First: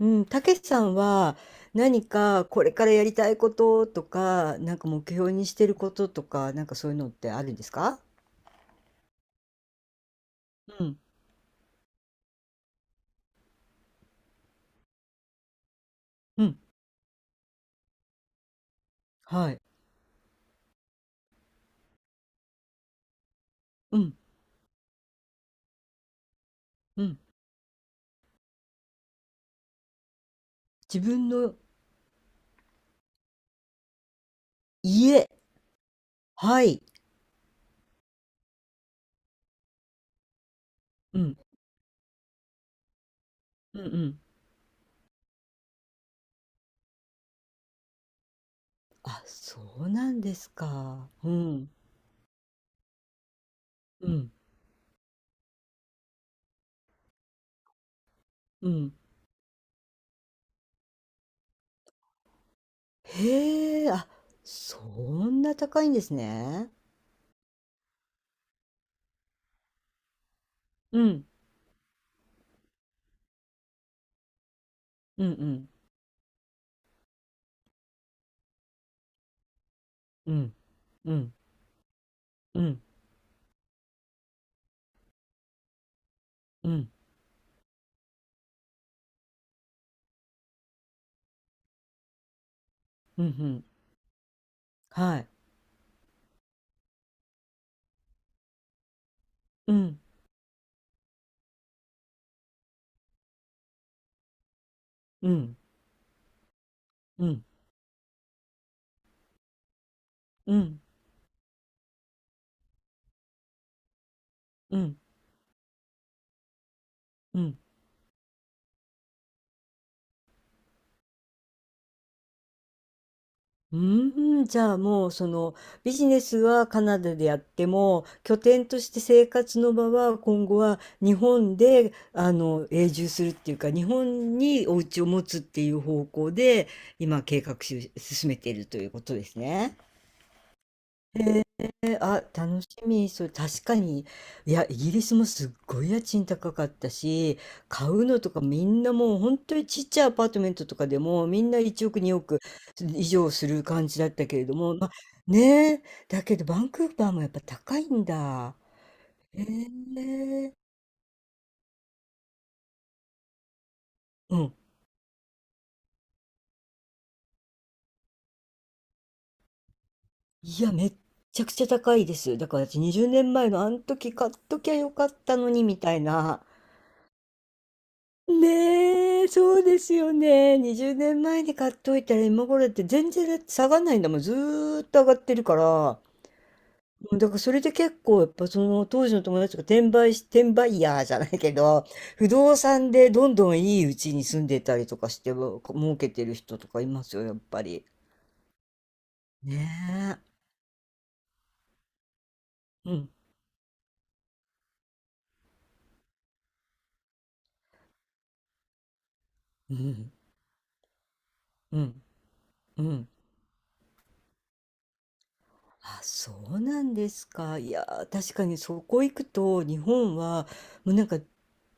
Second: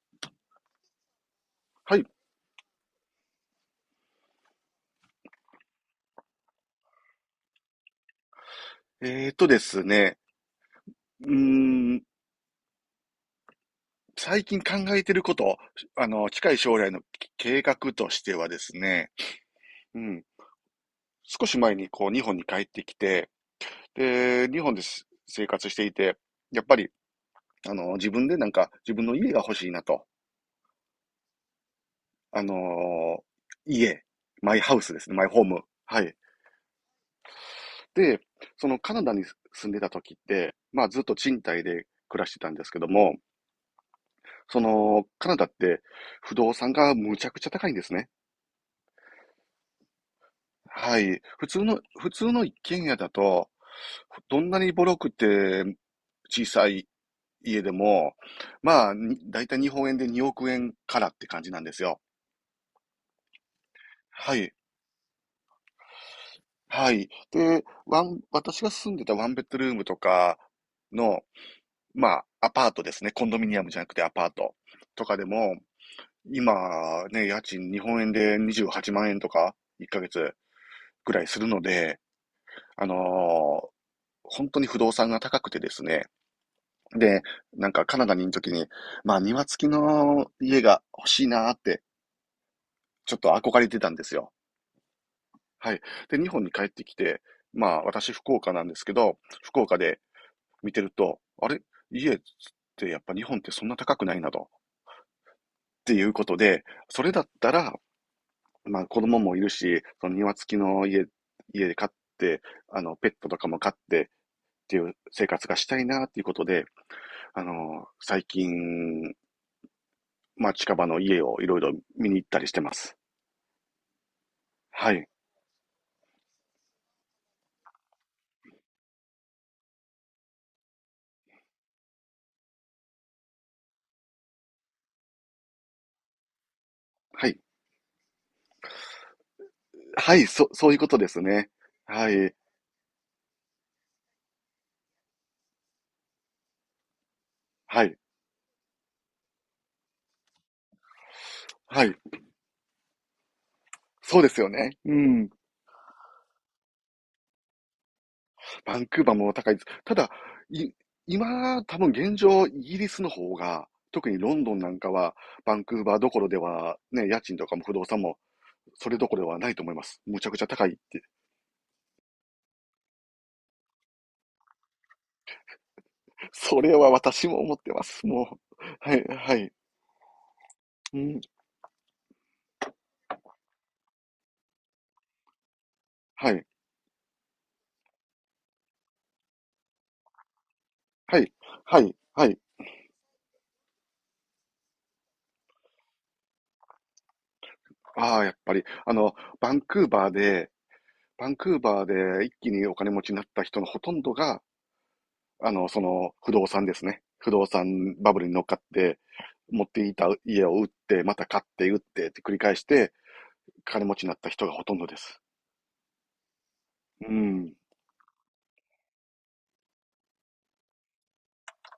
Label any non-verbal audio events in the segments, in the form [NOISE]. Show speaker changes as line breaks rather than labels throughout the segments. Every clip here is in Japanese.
うん、たけしさんは
はい。
何かこれからやりたいこととか、なんか目標にしてることとか、なんかそういうのってあるんですか？
ですね。
うん、
うーん、最近考えてること、
う
近い
ん、
将来の計画としてはですね、
はい、
うん、少し前にこう、日本に帰ってきて、
うん、
で、日本です生活していて、やっぱり、
うん。
自分でなんか、自分の家が欲しいなと。
自分の
あのー家、マイハウスですね、マ
家、
イホーム。はい。
はい、
で、そのカナダに住んでた時って、まあずっと
うん、
賃貸で暮らしてたんですけども、
うん、うん。
その、カナダって不動産がむちゃくちゃ高いんですね。
あ、そうなんです
は
か。
い。
う
普通
ん、
の、普通の一軒家だと、
うん、
どんなにボロくて小さい家でも、
うん。
だいたい日本円で2億円からって感じなんですよ。
へえ、あ、
はい。
そんな高いんですね。
はい。で、私が住んでたワンベッドルームとか
う
の、
ん、
まあ、アパートですね。コンドミニアムじゃなくてアパートとかで
うん、う
も、
ん、
今ね、家賃日本円で28万円とか1ヶ
う
月
ん、う
ぐらい
ん、
するので、
うん、
あのー本当に不動産が高くてですね。
うん、
で、なんかカナダにいる時に、まあ庭付きの家が欲しいなーって、ちょっ
うん、う
と憧
ん
れてたんですよ。
はい、
はい。で、日本に帰ってきて、まあ私福岡なんですけど、福
う
岡
ん、
で見てると、あれ家ってやっぱ日本ってそんな高くないなと。
うん、
っていうことで、それだ
う
っ
ん。
たら、まあ子供もいるし、その庭
う
付き
ん
の家、家で飼って、あのペットとかも飼ってっ
う
ていう
ん、
生活がしたいなっていうことで、
う
あ
ん。
の、最近、まあ、近場の家をいろいろ見に行ったりしてます。
うーん、じゃあ
は
も
い。
うそのビジネスはカナダでやっても、拠点として生活の場は今後は日本で、あの、永住するっていうか日本にお家を持つっていう方向で今
はい。
計画し進めているということですね。
はい、そういうことですね。は
あ、
い。
楽しみ。そう、確かに。いや、イギリスもすっごい家賃高かったし、
は
買
い。
うのとかみんなもう本当にちっちゃいアパートメントとかでもみんな
は
1
い。
億、2億以上する感じだっ
そう
た
で
け
す
れ
よ
ども、
ね。
まあ、
うん。
ねえ、だけどバンクーバーもやっぱ高いんだ。
バンクーバーも
へ
高いです。ただ、
え、
い、今、多分現状、イギリスの方が、特にロ
う
ン
ん。
ドンなんかは、バンクーバーどころでは、ね、家賃とかも不動産も、それどころではないと思います。むちゃくちゃ
い
高い
や、
っ
めっ
て。
ちゃくちゃ高いです。だから私20年前のあの時買っときゃよかったのにみたいな。
それは私も思ってます。もう。はい、
ねえ、
はい。
そうですよね。20
うん、
年前に買っといたら今頃だって、全然だって下がんないんだもん。ずーっと上がってるから。
はい、
うん、だからそれで結構やっぱその当時の友達が、転売ヤーじ
は
ゃな
い、
いけ
は
ど、
い、は
不
い。
動産でどんどんいいうちに住んでたりとかしても儲けてる人とかいますよ、やっぱり。
ああ、やっぱり、あの、バン
ね
クーバーで、バンクーバーで一気にお
え。
金
う
持ち
ん、
になった人のほとんどが、その、不動産ですね。不動産バブルに乗っかって、持っ
う
ていた
ん、
家を売って、また買って売
う
っ
ん、
てって繰り返し
う
て、
ん。
金持ちになった人がほとんどです。
あ、そうなんで
う
す
ん。
か。いやー、確かにそこ行くと、日本は、もうなんか、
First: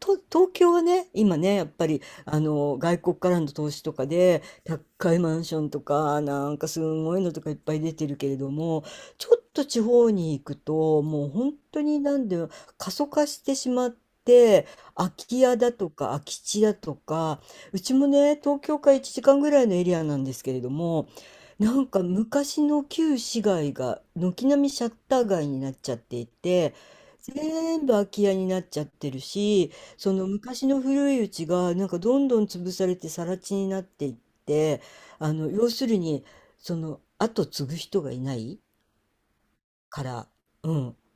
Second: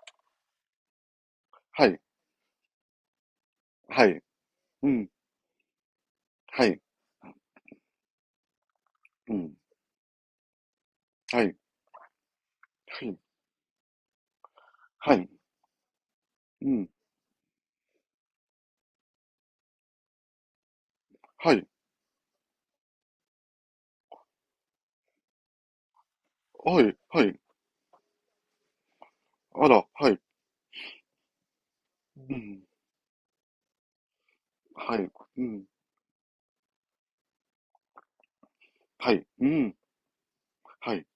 東京はね、今ね、やっ
は
ぱ
い。
り、あの、外国からの投資と
は
か
い。
で、
うん。
高いマンションとか、なん
は
かす
い。
ごいのとかいっぱい出てるけれども、ち
う
ょっ
ん。
と地方に行くと、もう
は
本
い。
当になんで、過
は
疎
い。
化してしまって、空
はい。
き家だとか空き地
う
だ
ん。
とか、うちもね、東京から1時間ぐらいのエリアなんですけれども、
はい。
なんか昔の旧市街が軒並みシャッター街になっちゃっていて、
はい。はい。
全部空き家になっちゃってる
あ
し、
ら、は
そ
い。
の昔の古いうちがなんかどん
う
どん
ん。
潰されて更地になっていって、
はい。
あ
う
の、
ん。
要するにその後継ぐ人がいない
はい。うん。
から、う
は
ん、
い。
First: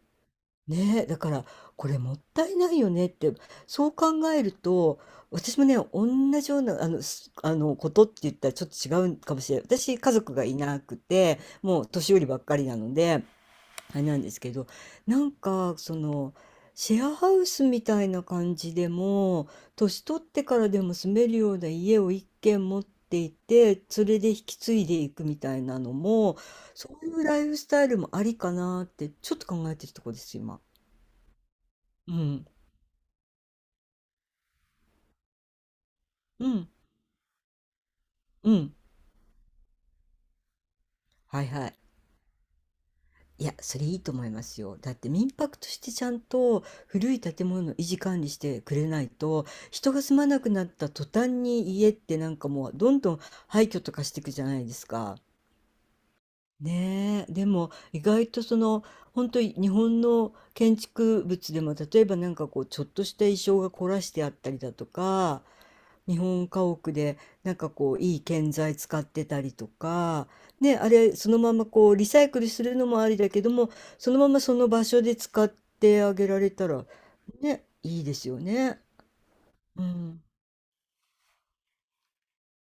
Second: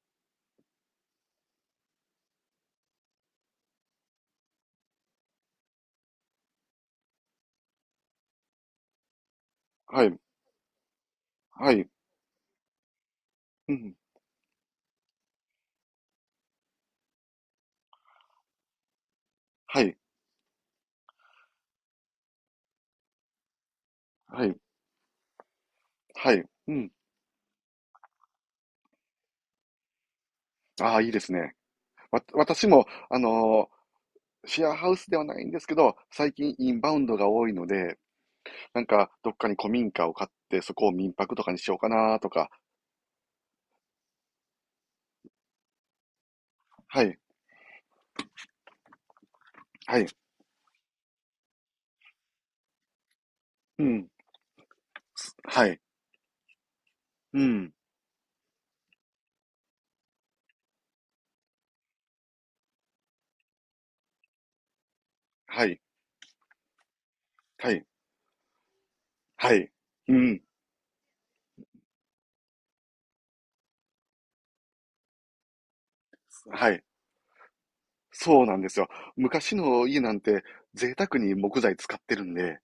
ねえ、だから、これもったいないよねって。そう考えると、私もね、同じような、あの、ことって言ったらちょっと違うかもしれない。私、
は
家
い。
族がいなくて、
は
もう
い。
年寄りばっかりなので、
うん。
あれなんですけど、なんか、その、シェアハウスみたいな感じでも、
はい。
年取ってからでも住めるような家を一軒持っていて、それで引
はい。
き継いでいくみたいなの
は
も、
い。うん。
そういうライフスタイルもありかなって、ちょっと考えてるところです、今。
ああ、いいですね。
うん、
私も、シェアハウスではないんですけど、最
う
近
ん、
インバウンドが多いので、
うん。
なんかどっかに古民家を買って、そこを民泊
は
と
い
かに
は
しよう
い。
かなとか。
いや、それいいと思いますよ。だって民泊としてちゃんと
は
古
い。
い建物の維持管理してくれないと、人
は
が
い。
住まなくなった途端に家ってなんかもうどんどん廃墟
う
とか
ん。
していくじゃないですか。
はい。
ねえ、
う
でも
ん。
意外と、その、本当に日本の建築物でも、例えばなんかこうちょっとした意匠が凝らしてあったりだとか、
はい。
日本家屋でなんか
はい。
こういい建材使ってたり
は
と
い。う
か、
ん。
ね、あれそのままこうリサイクルするのもありだけども、そのままその場所で使ってあげられた
はい。
らね、いいですよ
そうなんです
ね。
よ。昔
う
の家なん
ん、
て贅沢に木材使ってるんで、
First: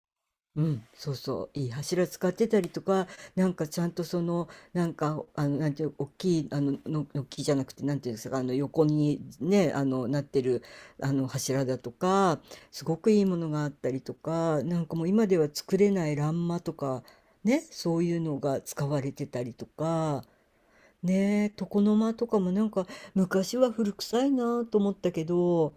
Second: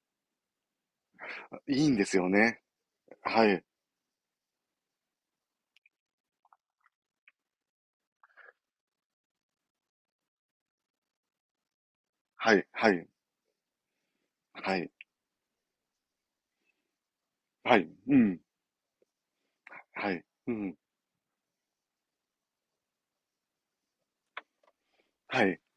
うん、そうそう、いい
いいんで
柱
す
使
よ
って
ね。
たりとか、
は
なん
い。
かちゃんとその、なんか、あの、なんていう、大きい、あの、の木じゃなくて、なんていうんですか、あの、横にね、あの、なってる、あの、柱だとか、
はい。
す
は
ご
い。
くいいものがあったりとか、
は
なん
い。
かもう今では作れない欄間とか、ね、
はい。
そう
う
いう
ん。
のが使われてたりと
はい。
か、
うん。
ね、床の間とかもなんか、昔は古臭いなと思ったけ
はい。
ど、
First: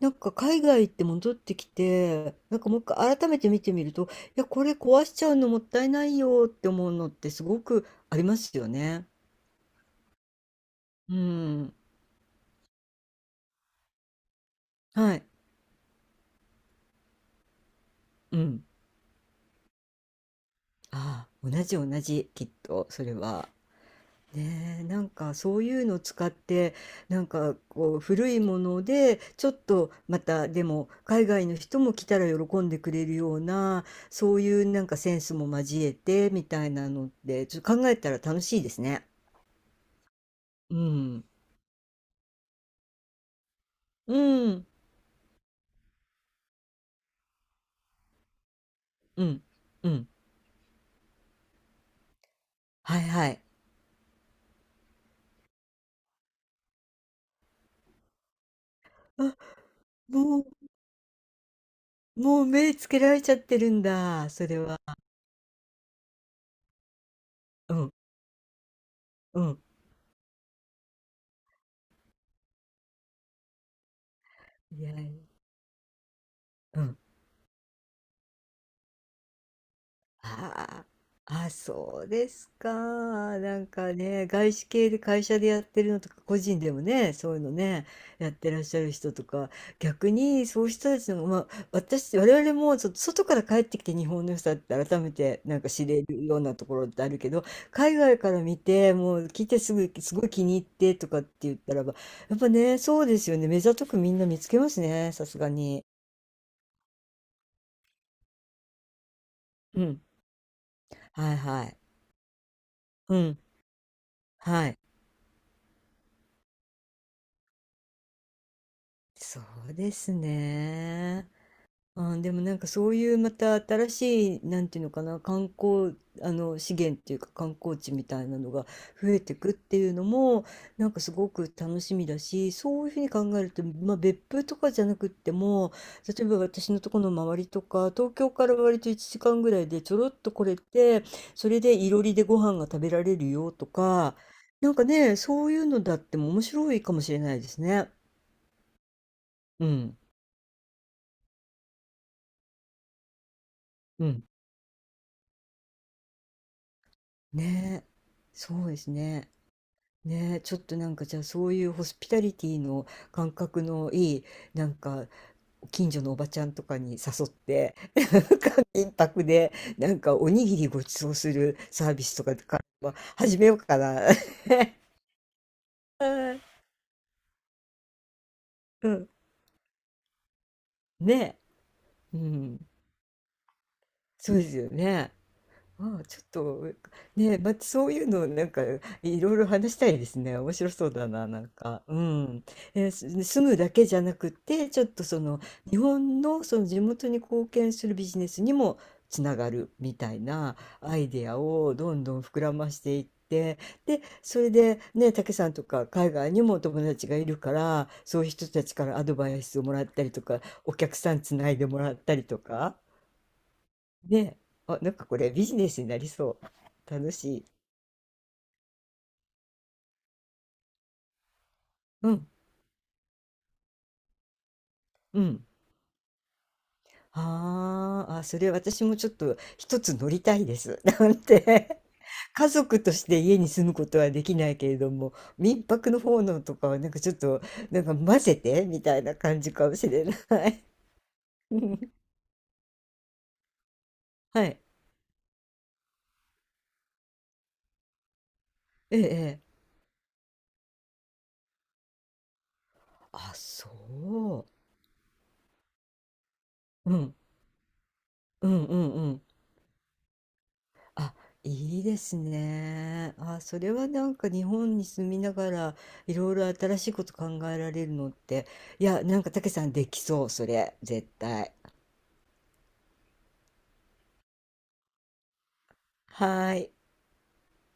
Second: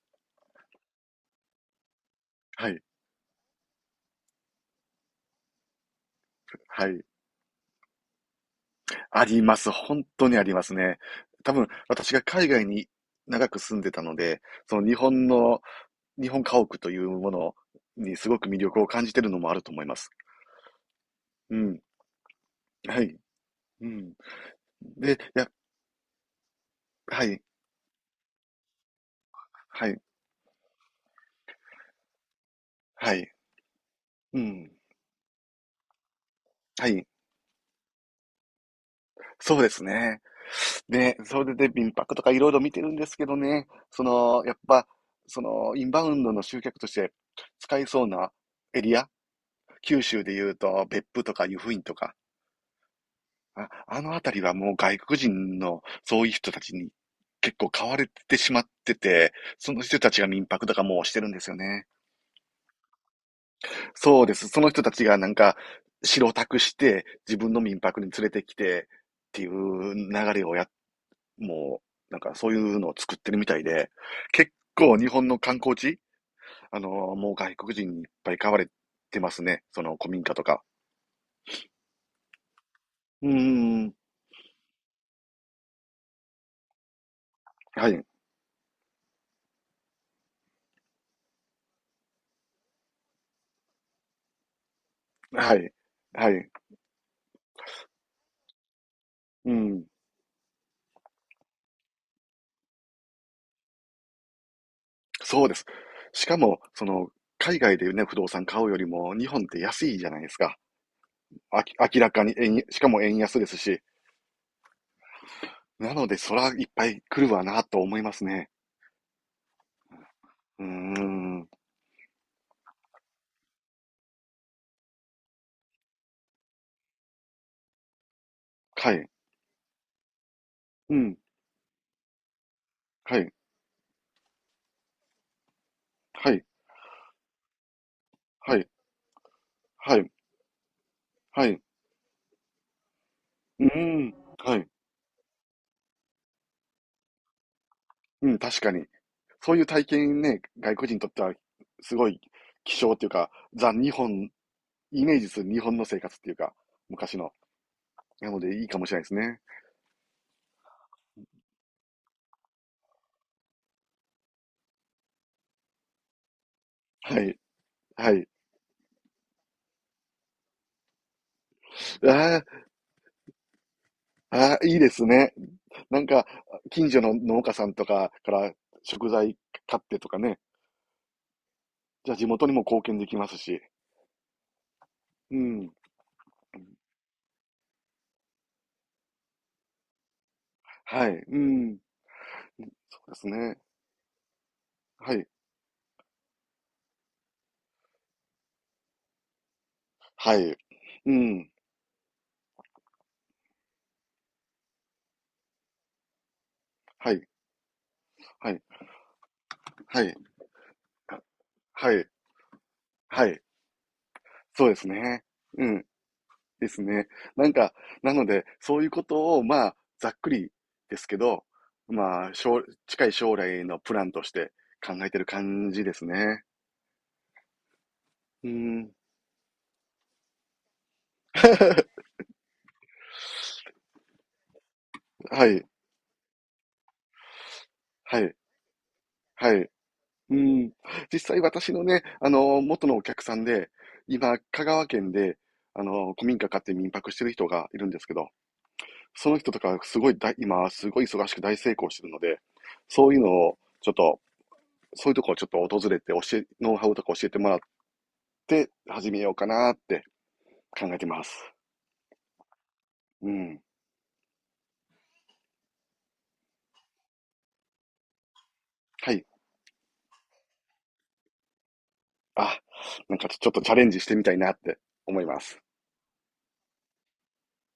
なんか海外行って戻ってきて、なんか
は
もう
い。
一回改めて見てみると、いや、これ壊しちゃうのもったいないよって
は
思う
い。
のってすごくありますよね。
あります。本当にありますね。
う
多分、
ん。
私が海外に長く住んでたので、その日
は
本
い。
の、日本家屋というものにす
う
ごく魅
ん。
力を感じてるのもあると思います。
ああ、同
う
じ
ん。
同じ、きっと、
は
それ
い。
は。
うん。
ねえ、なん
で、
か
や、
そういうのを使って、な
は
ん
い。
かこう古いもので、ちょっ
は
と
い。
またでも海外の人も来たら喜んでくれ
は
る
い。
ような、そ
う
ういう
ん。
なんかセンスも交えてみたい
は
な
い。
のでちょっと考えたら楽しいですね。
そうですね。
う
で、
ん。
それで民泊とかいろいろ見てるんですけどね、その、
う
やっ
ん。
ぱ、その、インバウンドの集客として使いそうなエリア、
うん。う
九
ん。
州で言うと別府とか湯布院とか、
はいはい。
あのあたりはもう外国人のそういう人たちに結構買われてしまってて、
あ、
その人たちが
もう
民泊とかもうしてるんですよね。
もう目つけられちゃってるん
そう
だ、
で
そ
す。
れ
その
は。
人たちがなんか白タクして自分の
う
民
ん、
泊に連れてきてっ
う
てい
ん。
う流れをや、もうなんかそういうのを作ってるみたいで、結
いやい
構日
や、
本の観光地、
うん。
もう外国人にいっぱい買われてますね。その古民家とか。
ああ、あ、そうですか。
うー
なんか
ん。
ね、外資系で会社でやってるのとか、個人でもね、そういうのね、
はい。
やってらっしゃる人とか、逆にそういう人たちの、まあ、私、我々もちょっと外から帰ってきて日本の良さって改めて
は
なんか
い。
知れる
は
よう
い。
なところってあるけど、海外から見て、もう来
う
てす
ん。
ぐ、すごい気に入ってとかって言ったらば、やっぱね、そうですよね。目ざとくみんな見つけますね、さす
そう
が
です。
に。
しかも、その、海外でね、不動産買うよりも、日本って
う
安い
ん。
じゃないですか。
はいはい。
明らかにしかも
う
円
ん。
安ですし。
はい。
なので、そらいっぱい来るわな、と思いますね。
そうです
うー
ね。
ん。
あ、でもなんかそういうまた新しい、なんていうのかな、観光、あの、資源っていうか観光地みたいなのが
はい。
増えてくっていうのも、なん
う
かす
ん。
ごく楽しみだし、そういうふうに
は
考
い。
えると、まあ別府とかじゃなくっても、例え
は
ば
い。
私のところの周りとか、東京から
はい。
割と1時間ぐらいでち
は
ょろ
い。
っと来れて、
は
そ
い。
れ
う
でいろりでご飯が食べられるよ
ー
と
ん。
か、
はい。
なんかね、そういうのだっても面白いかもしれないですね。
うん、確かに。そういう
う
体
ん。
験ね、外国人にとっては、すごい希少っていうか、ザ・日
うん。
本、イメージする日本の生活っていうか、昔の。
ねえ、
なの
そ
で、いい
うで
かも
す
しれないです
ね。
ね。
ねえ、ちょっとなんかじゃあそういうホスピタリティの感覚のいい、なんか近所のおばちゃんとかに
は
誘っ
い。
て、な
はい。
んか民泊で、なんかおにぎりごちそうするサービスとか
ああ。
からは始めようかな。
ああ、いいですね。なんか、
[LAUGHS]
近所の農家さんとかから
うん。
食材買ってとかね。
ね
じゃあ
え、う
地元に
ん。
も貢献できますし。
そうですよね。
うん。
まあ、ちょっと、ね、またそういうの、なんか、いろいろ話したいですね。面白そうだ
はい。
な、
う
なん
ん。
か。うん。えー
そ
す
うです
住む
ね。
だけじゃなくて、ちょっと
は
そ
い。
の、日本のその地元に貢献するビジネスにもつながるみたい
は
な
い。
アイ
う
デア
ん。
をどんどん膨らましていって、で、それで、ね、竹さんとか海外にもお友達
は
がい
い。
るから、そういう人
はい。
たちからアドバイスをもらっ
は
たり
い。
とか、お客さんつないでも
は
らっ
い。
たりとか。
はい。
ね、
そうで
あ、
す
なんかこ
ね。
れビジ
う
ネス
ん。
になりそ
です
う。
ね。
楽しい。
なんか、なので、そういうことを、まあ、ざっくりですけど、
う
ま
ん、
あ、近い将来のプランとして考えて
う
る
ん。
感じですね。
あーあ、そ
う
れ私
ん。
もちょっと一つ乗りたいです。[LAUGHS] なんて。
[LAUGHS]
[LAUGHS] 家族として家に住むことはできないけれども、
は
民
い。
泊の方のとかはなんかちょっと、なんか混
はい。
ぜてみたいな感
は
じ
い。
かもしれな
う
い。
ん。実際
[LAUGHS] う
私
ん、
のね、あの、元のお客さんで、今、
はい。
香川県で、あの、古民家買って民泊してる人がいるんですけど、
え
その
え。え
人
え、
とかすごい今、すごい忙しく大成功してるので、そういうの
あ、
を、ちょっと、
そ
そういうとこをちょっと訪れてノウハ
う。
ウ
う
とか
ん。
教えてもらっ
うん
て
うんう
始め
ん。
ようかなって考えて
あ、
ます。
いいですね。
う
あ、そ
ん。
れはなんか日本に住みながらいろいろ新しいこと考えられるのって、いや、
は
なん
い。
かたけさんできそう、それ、絶対。
あ、なんかちょっとチャレンジしてみたいなって思います。
はーい。